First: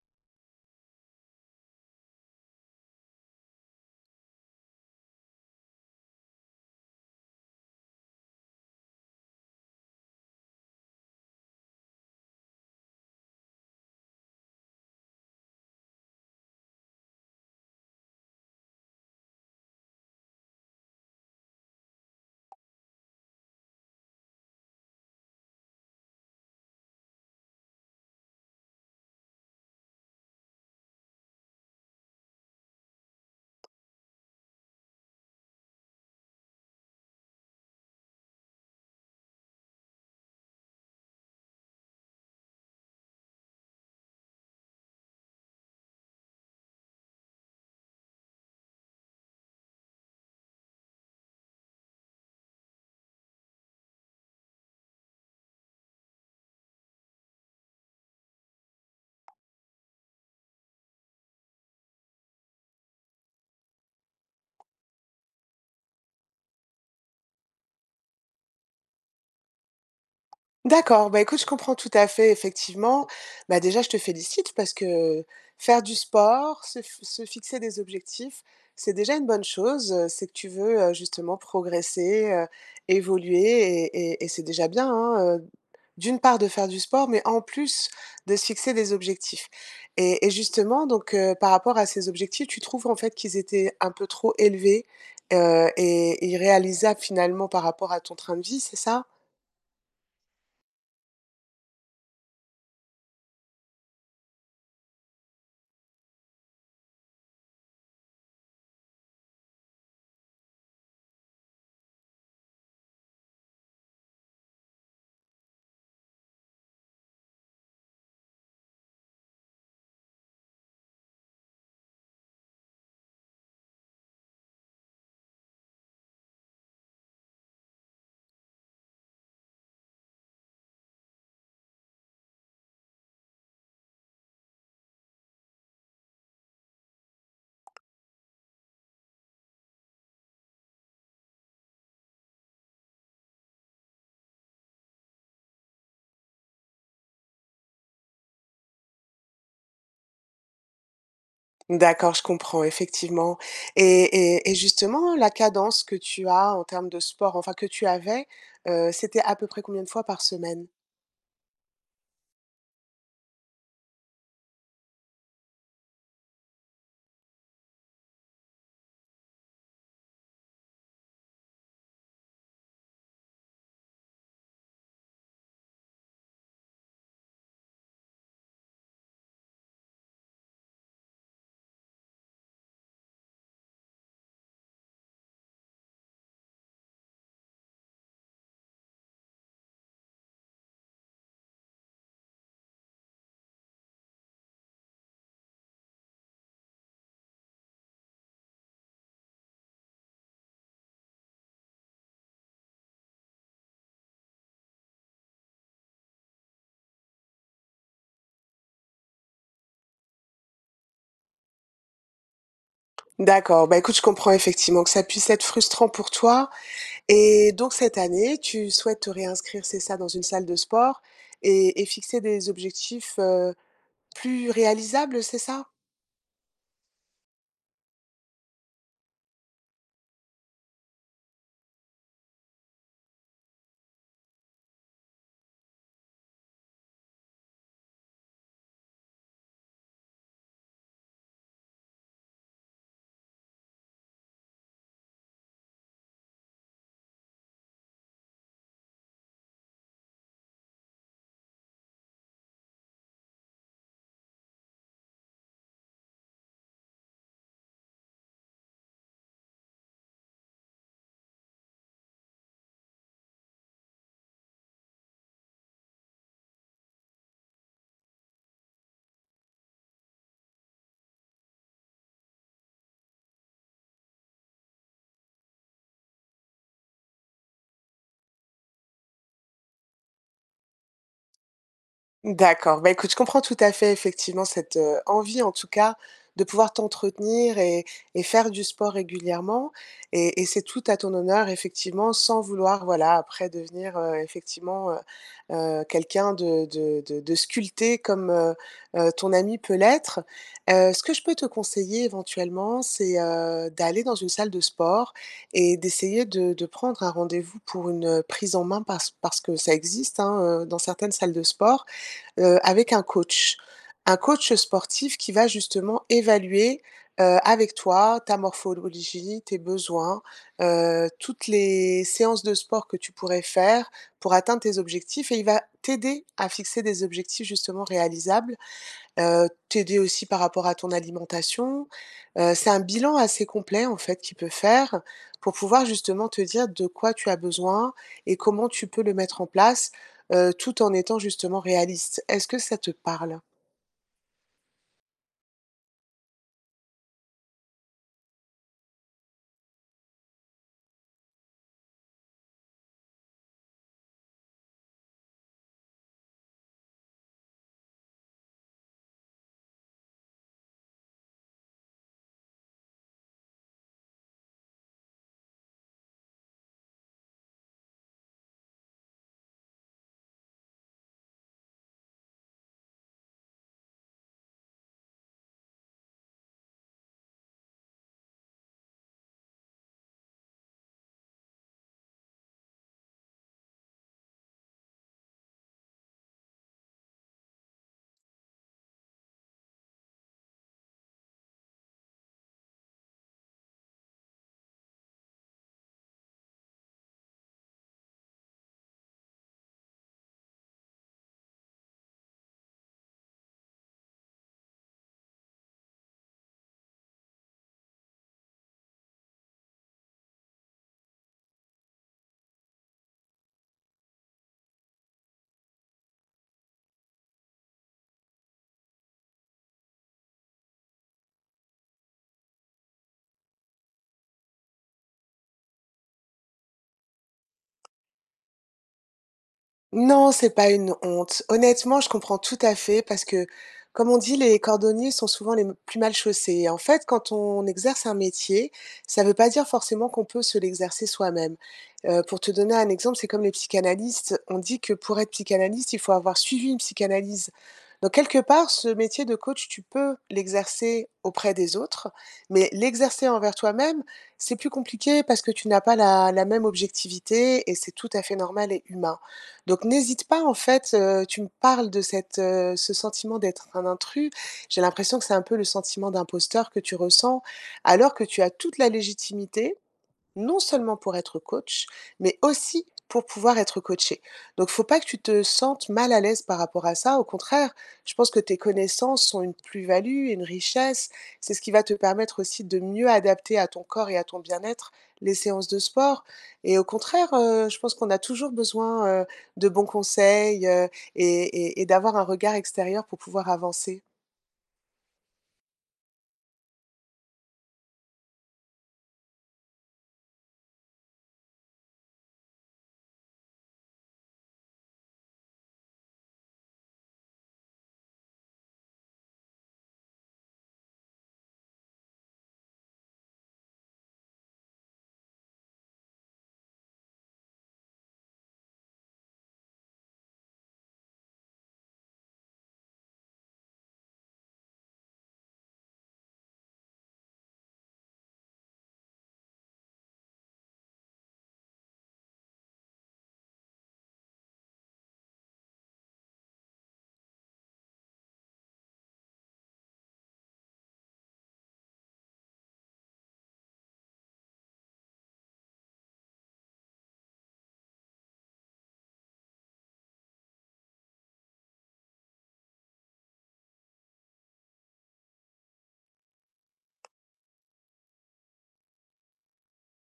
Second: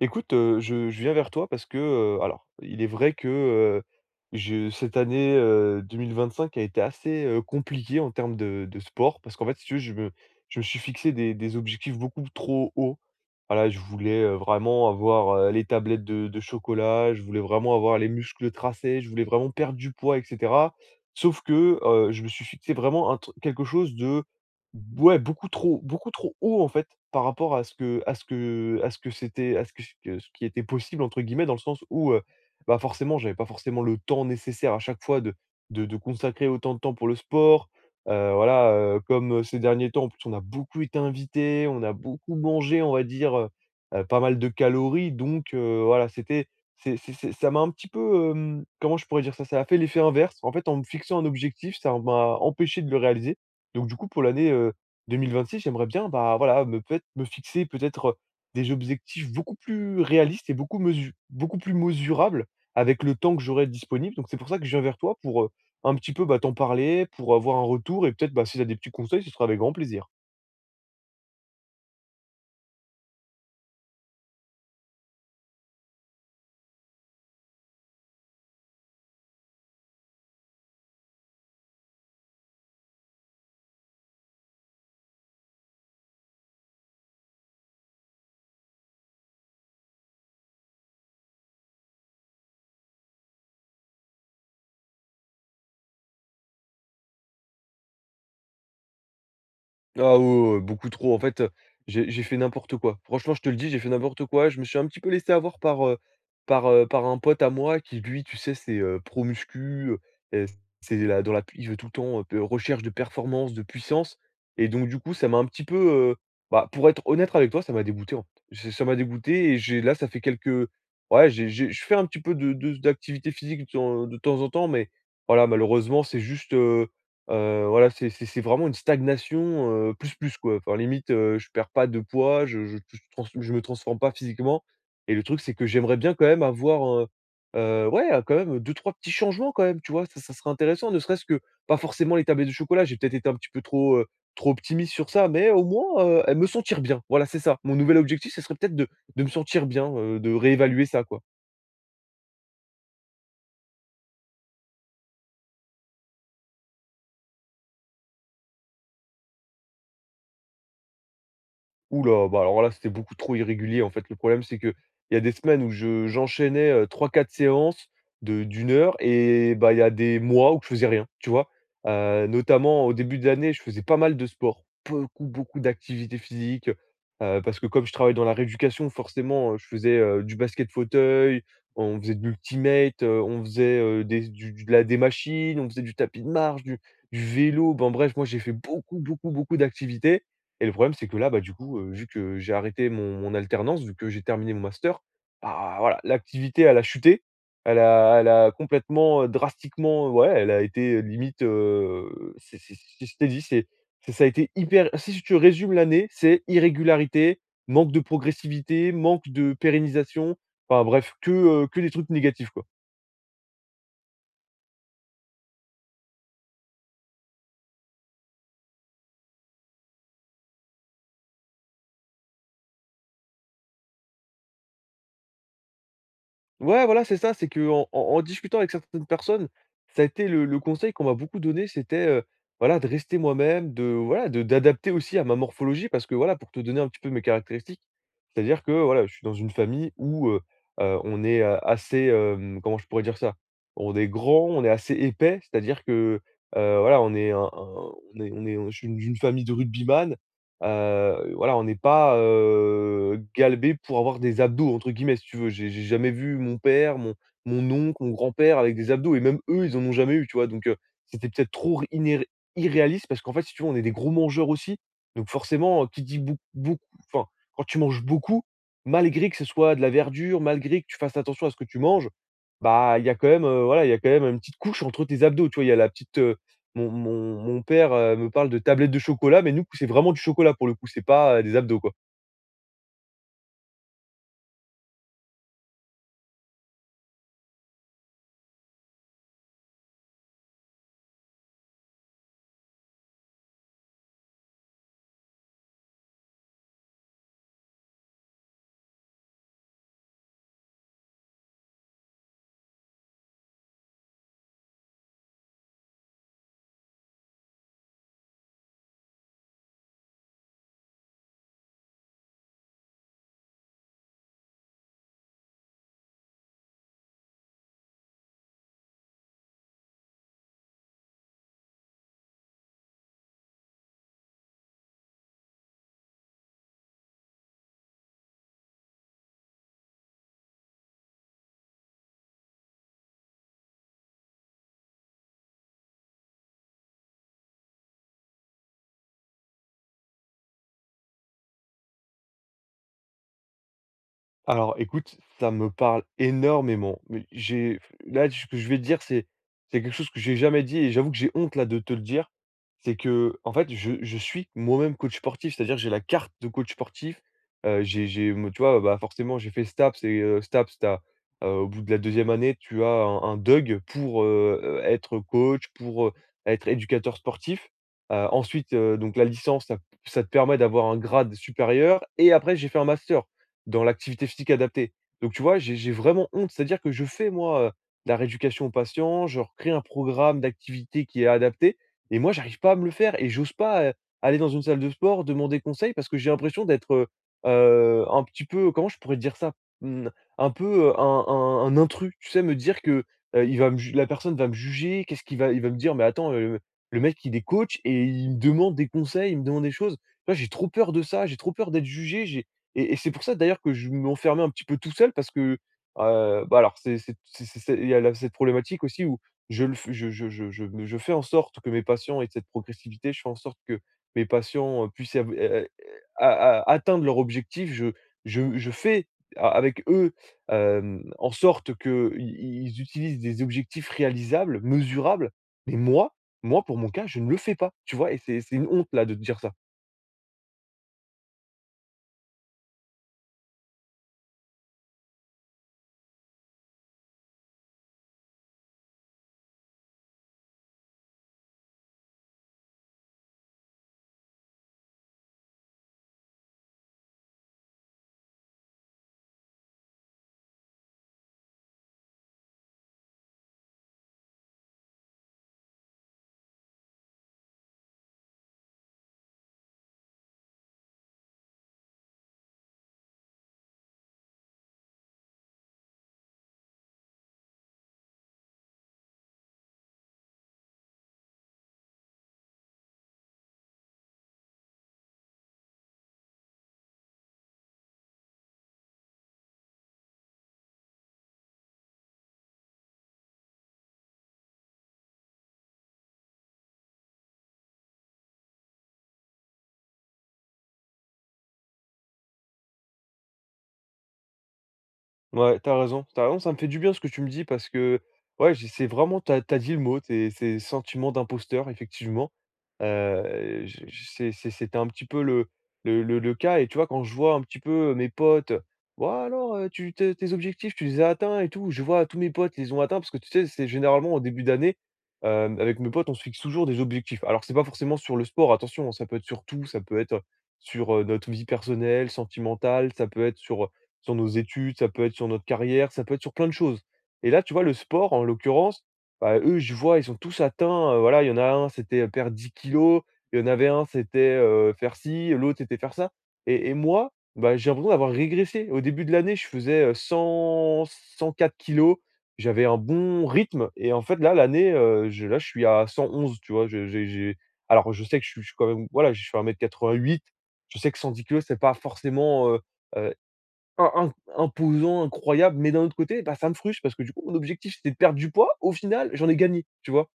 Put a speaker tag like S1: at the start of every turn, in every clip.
S1: Écoute, je viens vers toi parce que, alors il est vrai que, je cette année, 2025 a été assez, compliquée en termes de sport parce qu'en fait, si tu veux, je me suis fixé des objectifs beaucoup trop hauts. Voilà, je voulais, vraiment avoir, les tablettes de chocolat, je voulais vraiment avoir les muscles tracés, je voulais vraiment perdre du poids et cetera. Sauf que, je me suis fixé vraiment un tru quelque chose de, ouais, beaucoup trop haut en fait, par rapport à ce que c'était, à ce que- ce qui était «possible» entre guillemets, dans le sens où, bah, forcément, j'avais pas forcément le temps nécessaire à chaque fois de consacrer autant de temps pour le sport. Voilà, ces derniers temps, en plus, on a beaucoup été invités, on a beaucoup mangé, on va dire, pas mal de calories donc, voilà, c'était, c'est ça m'a un petit peu, comment je pourrais dire ça? Ça a fait l'effet inverse. En fait, en me fixant un objectif, ça m'a empêché de le réaliser. Donc du coup, pour l'année, 2026, j'aimerais bien, bah, voilà, me peut-être me fixer, peut-être, des objectifs beaucoup plus réalistes et beaucoup plus mesurables avec le temps que j'aurai disponible. Donc c'est pour ça que je viens vers toi pour, un petit peu, bah, t'en parler, pour avoir un retour et peut-être, bah, si tu as des petits conseils, ce sera avec grand plaisir.
S2: D'accord, bah, écoute, je comprends tout à fait effectivement. Bah, déjà, je te félicite parce que faire du sport, se fixer des objectifs, c'est déjà une bonne chose, c'est que tu veux, justement progresser, évoluer et c'est déjà bien, hein, d'une part de faire du sport, mais en plus de se fixer des objectifs et justement donc par rapport à ces objectifs, tu trouves en fait qu'ils étaient un peu trop élevés, et irréalisables finalement par rapport à ton train de vie, c'est ça?
S1: Ah ouais, ouais, ouais, beaucoup trop. En fait, j'ai fait n'importe quoi. Franchement, je te le dis, j'ai fait n'importe quoi. Je me suis un petit peu laissé avoir par, par un pote à moi qui lui, tu sais, c'est, pro muscu, c'est là dans la p il veut tout le temps, p recherche de performance, de puissance, et donc du coup, ça m'a un petit peu, bah, pour être honnête avec toi, ça m'a dégoûté, en fait. J ça m'a dégoûté et j'ai, là, ça fait quelques, ouais, j'ai je fais un petit peu de d'activité physique, de temps en temps, mais voilà, malheureusement, c'est juste, voilà, c'est vraiment une stagnation, plus, plus, quoi. Enfin, limite, je perds pas de poids, je me transforme pas physiquement, et le truc, c'est que j'aimerais bien quand même avoir, ouais, quand même deux trois petits changements quand même, tu vois? Ça serait intéressant, ne serait-ce que, pas forcément les tablettes de chocolat, j'ai peut-être été un petit peu trop, trop optimiste sur ça, mais au moins, me sentir bien. Voilà, c'est ça. Mon nouvel objectif, ce serait peut-être de me sentir bien, de réévaluer ça, quoi.
S2: D'accord, je comprends effectivement et et justement, la cadence que tu as en termes de sport, enfin que tu avais, c'était à peu près combien de fois par semaine?
S1: Ouh là, bah, alors là, c'était beaucoup trop irrégulier en fait. Le problème, c'est que il y a des semaines où je j'enchaînais, 3-4 séances de d'une heure, et bah, il y a des mois où je faisais rien, tu vois? Notamment au début de l'année, je faisais pas mal de sport, beaucoup, beaucoup d'activités physiques, parce que comme je travaille dans la rééducation, forcément, je faisais, du basket fauteuil, on faisait de l'ultimate, on faisait, des machines, on faisait du tapis de marche, du vélo. Ben bref, moi, j'ai fait beaucoup, beaucoup, beaucoup d'activités, et le problème, c'est que là, bah, du coup, vu que j'ai arrêté mon alternance, vu que j'ai terminé mon master, bah, voilà, l'activité, elle a chuté. Elle a complètement, drastiquement, ouais, elle a été, limite, c'est si je t'ai dit, c'est ça a été hyper si tu résumes l'année, c'est irrégularité, manque de progressivité, manque de pérennisation, enfin bref, que des trucs négatifs, quoi.
S2: D'accord, bah, écoute, je comprends effectivement que ça puisse être frustrant pour toi et donc cette année, tu souhaites te réinscrire, c'est ça, dans une salle de sport et fixer des objectifs, plus réalisables, c'est ça?
S1: Ouais, voilà, c'est ça, c'est que en discutant avec certaines personnes, ça a été le conseil qu'on m'a beaucoup donné, c'était, voilà, de rester moi-même, de, voilà, de d'adapter aussi à ma morphologie parce que, voilà, pour te donner un petit peu mes caractéristiques, c'est-à-dire que, voilà, je suis dans une famille où, on est, assez, comment je pourrais dire ça? On est grand, on est assez épais, c'est-à-dire que, voilà, on est je suis d'une famille de rugbyman. Voilà, on n'est pas, galbés pour avoir des «abdos» entre guillemets, si tu veux. J'ai jamais vu mon père, mon oncle, mon grand-père avec des abdos et même eux, ils en ont jamais eu, tu vois? Donc, c'était peut-être trop, iné irréaliste, parce qu'en fait, si tu veux, on est des gros mangeurs aussi. Donc forcément, qui dit beaucoup, enfin, quand tu manges beaucoup, malgré que ce soit de la verdure, malgré que tu fasses attention à ce que tu manges, bah, il y a quand même, voilà, il y a quand même une petite couche entre tes abdos, tu vois? Il y a la petite, mon père, me parle de tablettes de chocolat, mais nous, c'est vraiment du chocolat pour le coup, c'est pas, des abdos, quoi.
S2: D'accord. Bah, écoute, je comprends tout à fait effectivement cette, envie en tout cas de pouvoir t'entretenir et faire du sport régulièrement et c'est tout à ton honneur effectivement, sans vouloir voilà après devenir, effectivement, quelqu'un de sculpté comme, ton ami peut l'être. Ce que je peux te conseiller éventuellement, c'est, d'aller dans une salle de sport et d'essayer de prendre un rendez-vous pour une, prise en main parce que ça existe, hein, dans certaines salles de sport avec un coach. Un coach sportif qui va justement évaluer, avec toi, ta morphologie, tes besoins, toutes les séances de sport que tu pourrais faire pour atteindre tes objectifs et il va t'aider à fixer des objectifs justement réalisables. T'aider aussi par rapport à ton alimentation. C'est un bilan assez complet, en fait, qu'il peut faire pour pouvoir justement te dire de quoi tu as besoin et comment tu peux le mettre en place, tout en étant justement réaliste. Est-ce que ça te parle?
S1: Alors écoute, ça me parle énormément. Mais j'ai là, ce que je vais te dire, c'est, quelque chose que j'ai jamais dit et j'avoue que j'ai honte, là, de te le dire. C'est que, en fait, je suis moi-même coach sportif, c'est-à-dire j'ai la carte de coach sportif. Moi, tu vois, bah, forcément, j'ai fait STAPS et, STAPS, t'as, au bout de la deuxième année, tu as un DUG pour, être coach, pour, être éducateur sportif. Ensuite, donc la licence, ça, te permet d'avoir un grade supérieur. Et après, j'ai fait un master dans l'activité physique adaptée. Donc tu vois, j'ai vraiment honte, c'est-à-dire que je fais, moi, de la rééducation aux patients, je crée un programme d'activité qui est adapté, et moi j'arrive pas à me le faire et j'ose pas, aller dans une salle de sport, demander conseil, parce que j'ai l'impression d'être, un petit peu, comment je pourrais dire ça? Mmh, un peu, un intrus, tu sais? Me dire que, il va me ju la personne va me juger, qu'est-ce qu'il va, il va me dire: «Mais attends, le mec il est coach et il me demande des conseils, il me demande des choses». Tu vois, j'ai trop peur de ça, j'ai trop peur d'être jugé, j'ai et c'est pour ça d'ailleurs que je m'enfermais un petit peu tout seul parce que, bah, alors, il y a la cette problématique aussi où je le f je me je fais en sorte que mes patients aient cette progressivité, je fais en sorte que mes patients, puissent, av a a atteindre leur objectif. Je fais, a avec eux, en sorte qu'ils ils utilisent des objectifs réalisables, mesurables, mais moi, pour mon cas, je ne le fais pas, tu vois? Et c'est, une honte, là, de te dire ça.
S2: Non, c'est pas une honte. Honnêtement, je comprends tout à fait parce que, comme on dit, les cordonniers sont souvent les plus mal chaussés. Et en fait, quand on exerce un métier, ça ne veut pas dire forcément qu'on peut se l'exercer soi-même. Pour te donner un exemple, c'est comme les psychanalystes. On dit que pour être psychanalyste, il faut avoir suivi une psychanalyse. Donc, quelque part, ce métier de coach, tu peux l'exercer auprès des autres, mais l'exercer envers toi-même, c'est plus compliqué parce que tu n'as pas la même objectivité et c'est tout à fait normal et humain. Donc n'hésite pas en fait, tu me parles de cette, ce sentiment d'être un intrus. J'ai l'impression que c'est un peu le sentiment d'imposteur que tu ressens, alors que tu as toute la légitimité non seulement pour être coach, mais aussi pour pouvoir être coaché. Donc faut pas que tu te sentes mal à l'aise par rapport à ça. Au contraire, je pense que tes connaissances sont une plus-value, une richesse. C'est ce qui va te permettre aussi de mieux adapter à ton corps et à ton bien-être les séances de sport. Et au contraire, je pense qu'on a toujours besoin, de bons conseils, et et d'avoir un regard extérieur pour pouvoir avancer.
S1: Ouais, t'as raison, ça me fait du bien ce que tu me dis parce que, ouais, j'ai c'est vraiment, t'as dit le mot, c'est, sentiment d'imposteur effectivement. Je c'est c'était un petit peu le cas, et tu vois, quand je vois un petit peu mes potes, «Ouais alors, tu tes tes objectifs, tu les as atteints et tout?» je vois tous mes potes, ils les ont atteints parce que tu sais, c'est généralement au début d'année, avec mes potes, on se fixe toujours des objectifs. Alors c'est pas forcément sur le sport, attention, ça peut être sur tout, ça peut être sur, notre vie personnelle, sentimentale, ça peut être sur nos études, ça peut être sur notre carrière, ça peut être sur plein de choses. Et là, tu vois, le sport, en l'occurrence, bah, eux, je vois, ils sont tous atteints. Voilà, il y en a un, c'était, perdre 10 kilos, il y en avait un, c'était, faire ci, l'autre, c'était faire ça. Et moi, bah, j'ai l'impression d'avoir régressé. Au début de l'année, je faisais, 104 kilos, j'avais un bon rythme. Et en fait, là, l'année, je suis à 111, tu vois. Alors, je sais que, je suis, quand même, voilà, je fais 1,88 m, je sais que 110 kilos, c'est pas forcément, euh, un imposant, incroyable, mais d'un autre côté, bah, ça me frustre parce que du coup, mon objectif, c'était de perdre du poids. Au final, j'en ai gagné, tu vois?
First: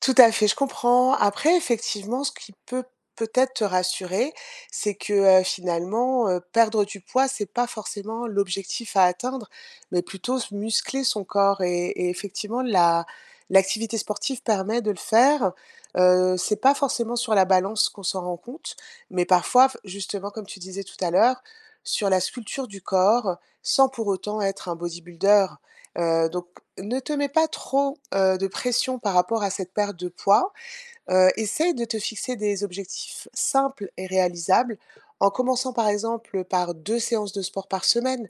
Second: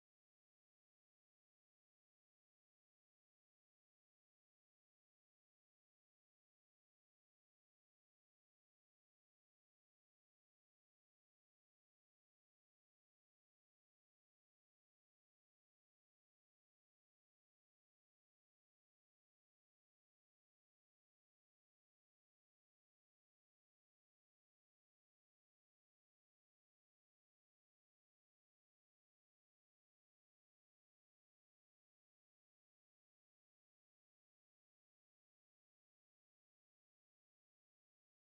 S2: Tout à fait, je comprends. Après, effectivement, ce qui peut peut-être te rassurer, c'est que, finalement, perdre du poids, c'est pas forcément l'objectif à atteindre, mais plutôt se muscler son corps et effectivement la l'activité sportive permet de le faire. C'est pas forcément sur la balance qu'on s'en rend compte, mais parfois, justement, comme tu disais tout à l'heure, sur la sculpture du corps, sans pour autant être un bodybuilder. Donc ne te mets pas trop, de pression par rapport à cette perte de poids. Essaye de te fixer des objectifs simples et réalisables en commençant par exemple, par 2 séances de sport par semaine.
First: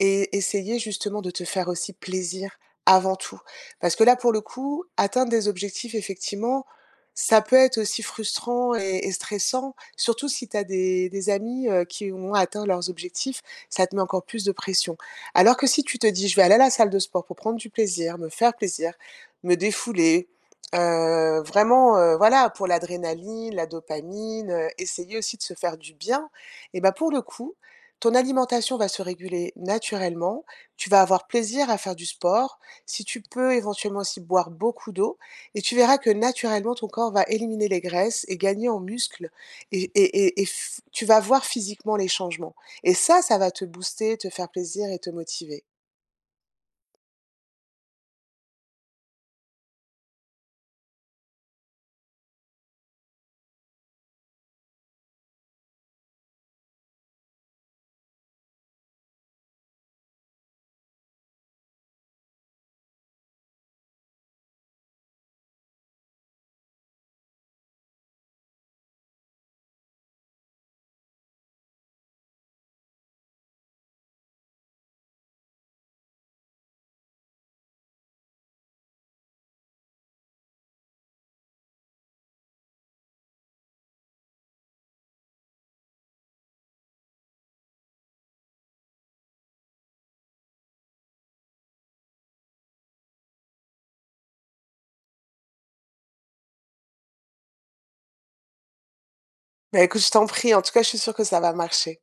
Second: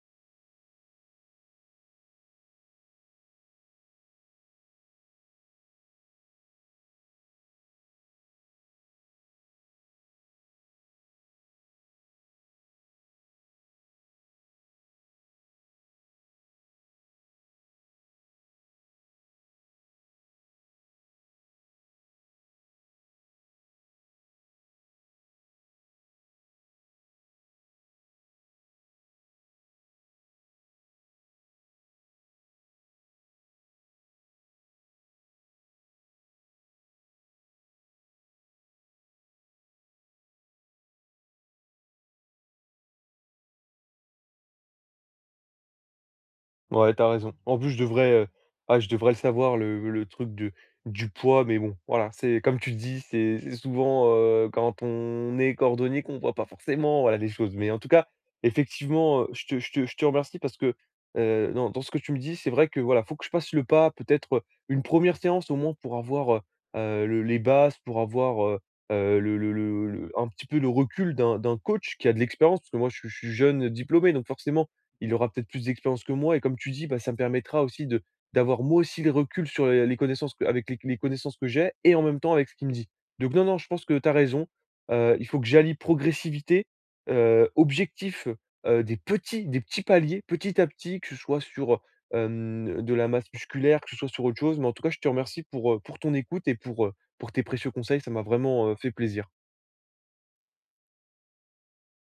S2: Et essayer justement de te faire aussi plaisir avant tout. Parce que là, pour le coup, atteindre des objectifs, effectivement, ça peut être aussi frustrant et stressant, surtout si tu as des amis qui ont atteint leurs objectifs, ça te met encore plus de pression. Alors que si tu te dis, je vais aller à la salle de sport pour prendre du plaisir, me faire plaisir, me défouler, vraiment, voilà, pour l'adrénaline, la dopamine, essayer aussi de se faire du bien, et ben pour le coup, ton alimentation va se réguler naturellement, tu vas avoir plaisir à faire du sport, si tu peux éventuellement aussi boire beaucoup d'eau et tu verras que naturellement ton corps va éliminer les graisses et gagner en muscles et f tu vas voir physiquement les changements et ça va te booster, te faire plaisir et te motiver.
S1: Ouais, t'as raison. En plus, je devrais, ah, je devrais le savoir, le truc de du poids, mais bon, voilà, c'est comme tu dis, c'est souvent, quand on est cordonnier qu'on voit pas forcément, voilà, les choses. Mais en tout cas, effectivement, je te remercie parce que, dans dans ce que tu me dis, c'est vrai que, voilà, faut que je passe le pas, peut-être, une première séance au moins pour avoir, le les bases, pour avoir, le un petit peu le recul d'un coach qui a de l'expérience. Parce que moi, je suis jeune diplômé, donc forcément, il aura peut-être plus d'expérience que moi, et comme tu dis, bah, ça me permettra aussi de, d'avoir moi aussi le recul sur les connaissances que, avec les connaissances que j'ai, et en même temps avec ce qu'il me dit. Donc non, non, je pense que tu as raison, il faut que j'allie progressivité, objectif, des petits paliers, petit à petit, que ce soit sur, de la masse musculaire, que ce soit sur autre chose. Mais en tout cas, je te remercie pour ton écoute et pour tes précieux conseils. Ça m'a vraiment, fait plaisir.
S2: Bah, écoute, je t'en prie, en tout cas, je suis sûre que ça va marcher.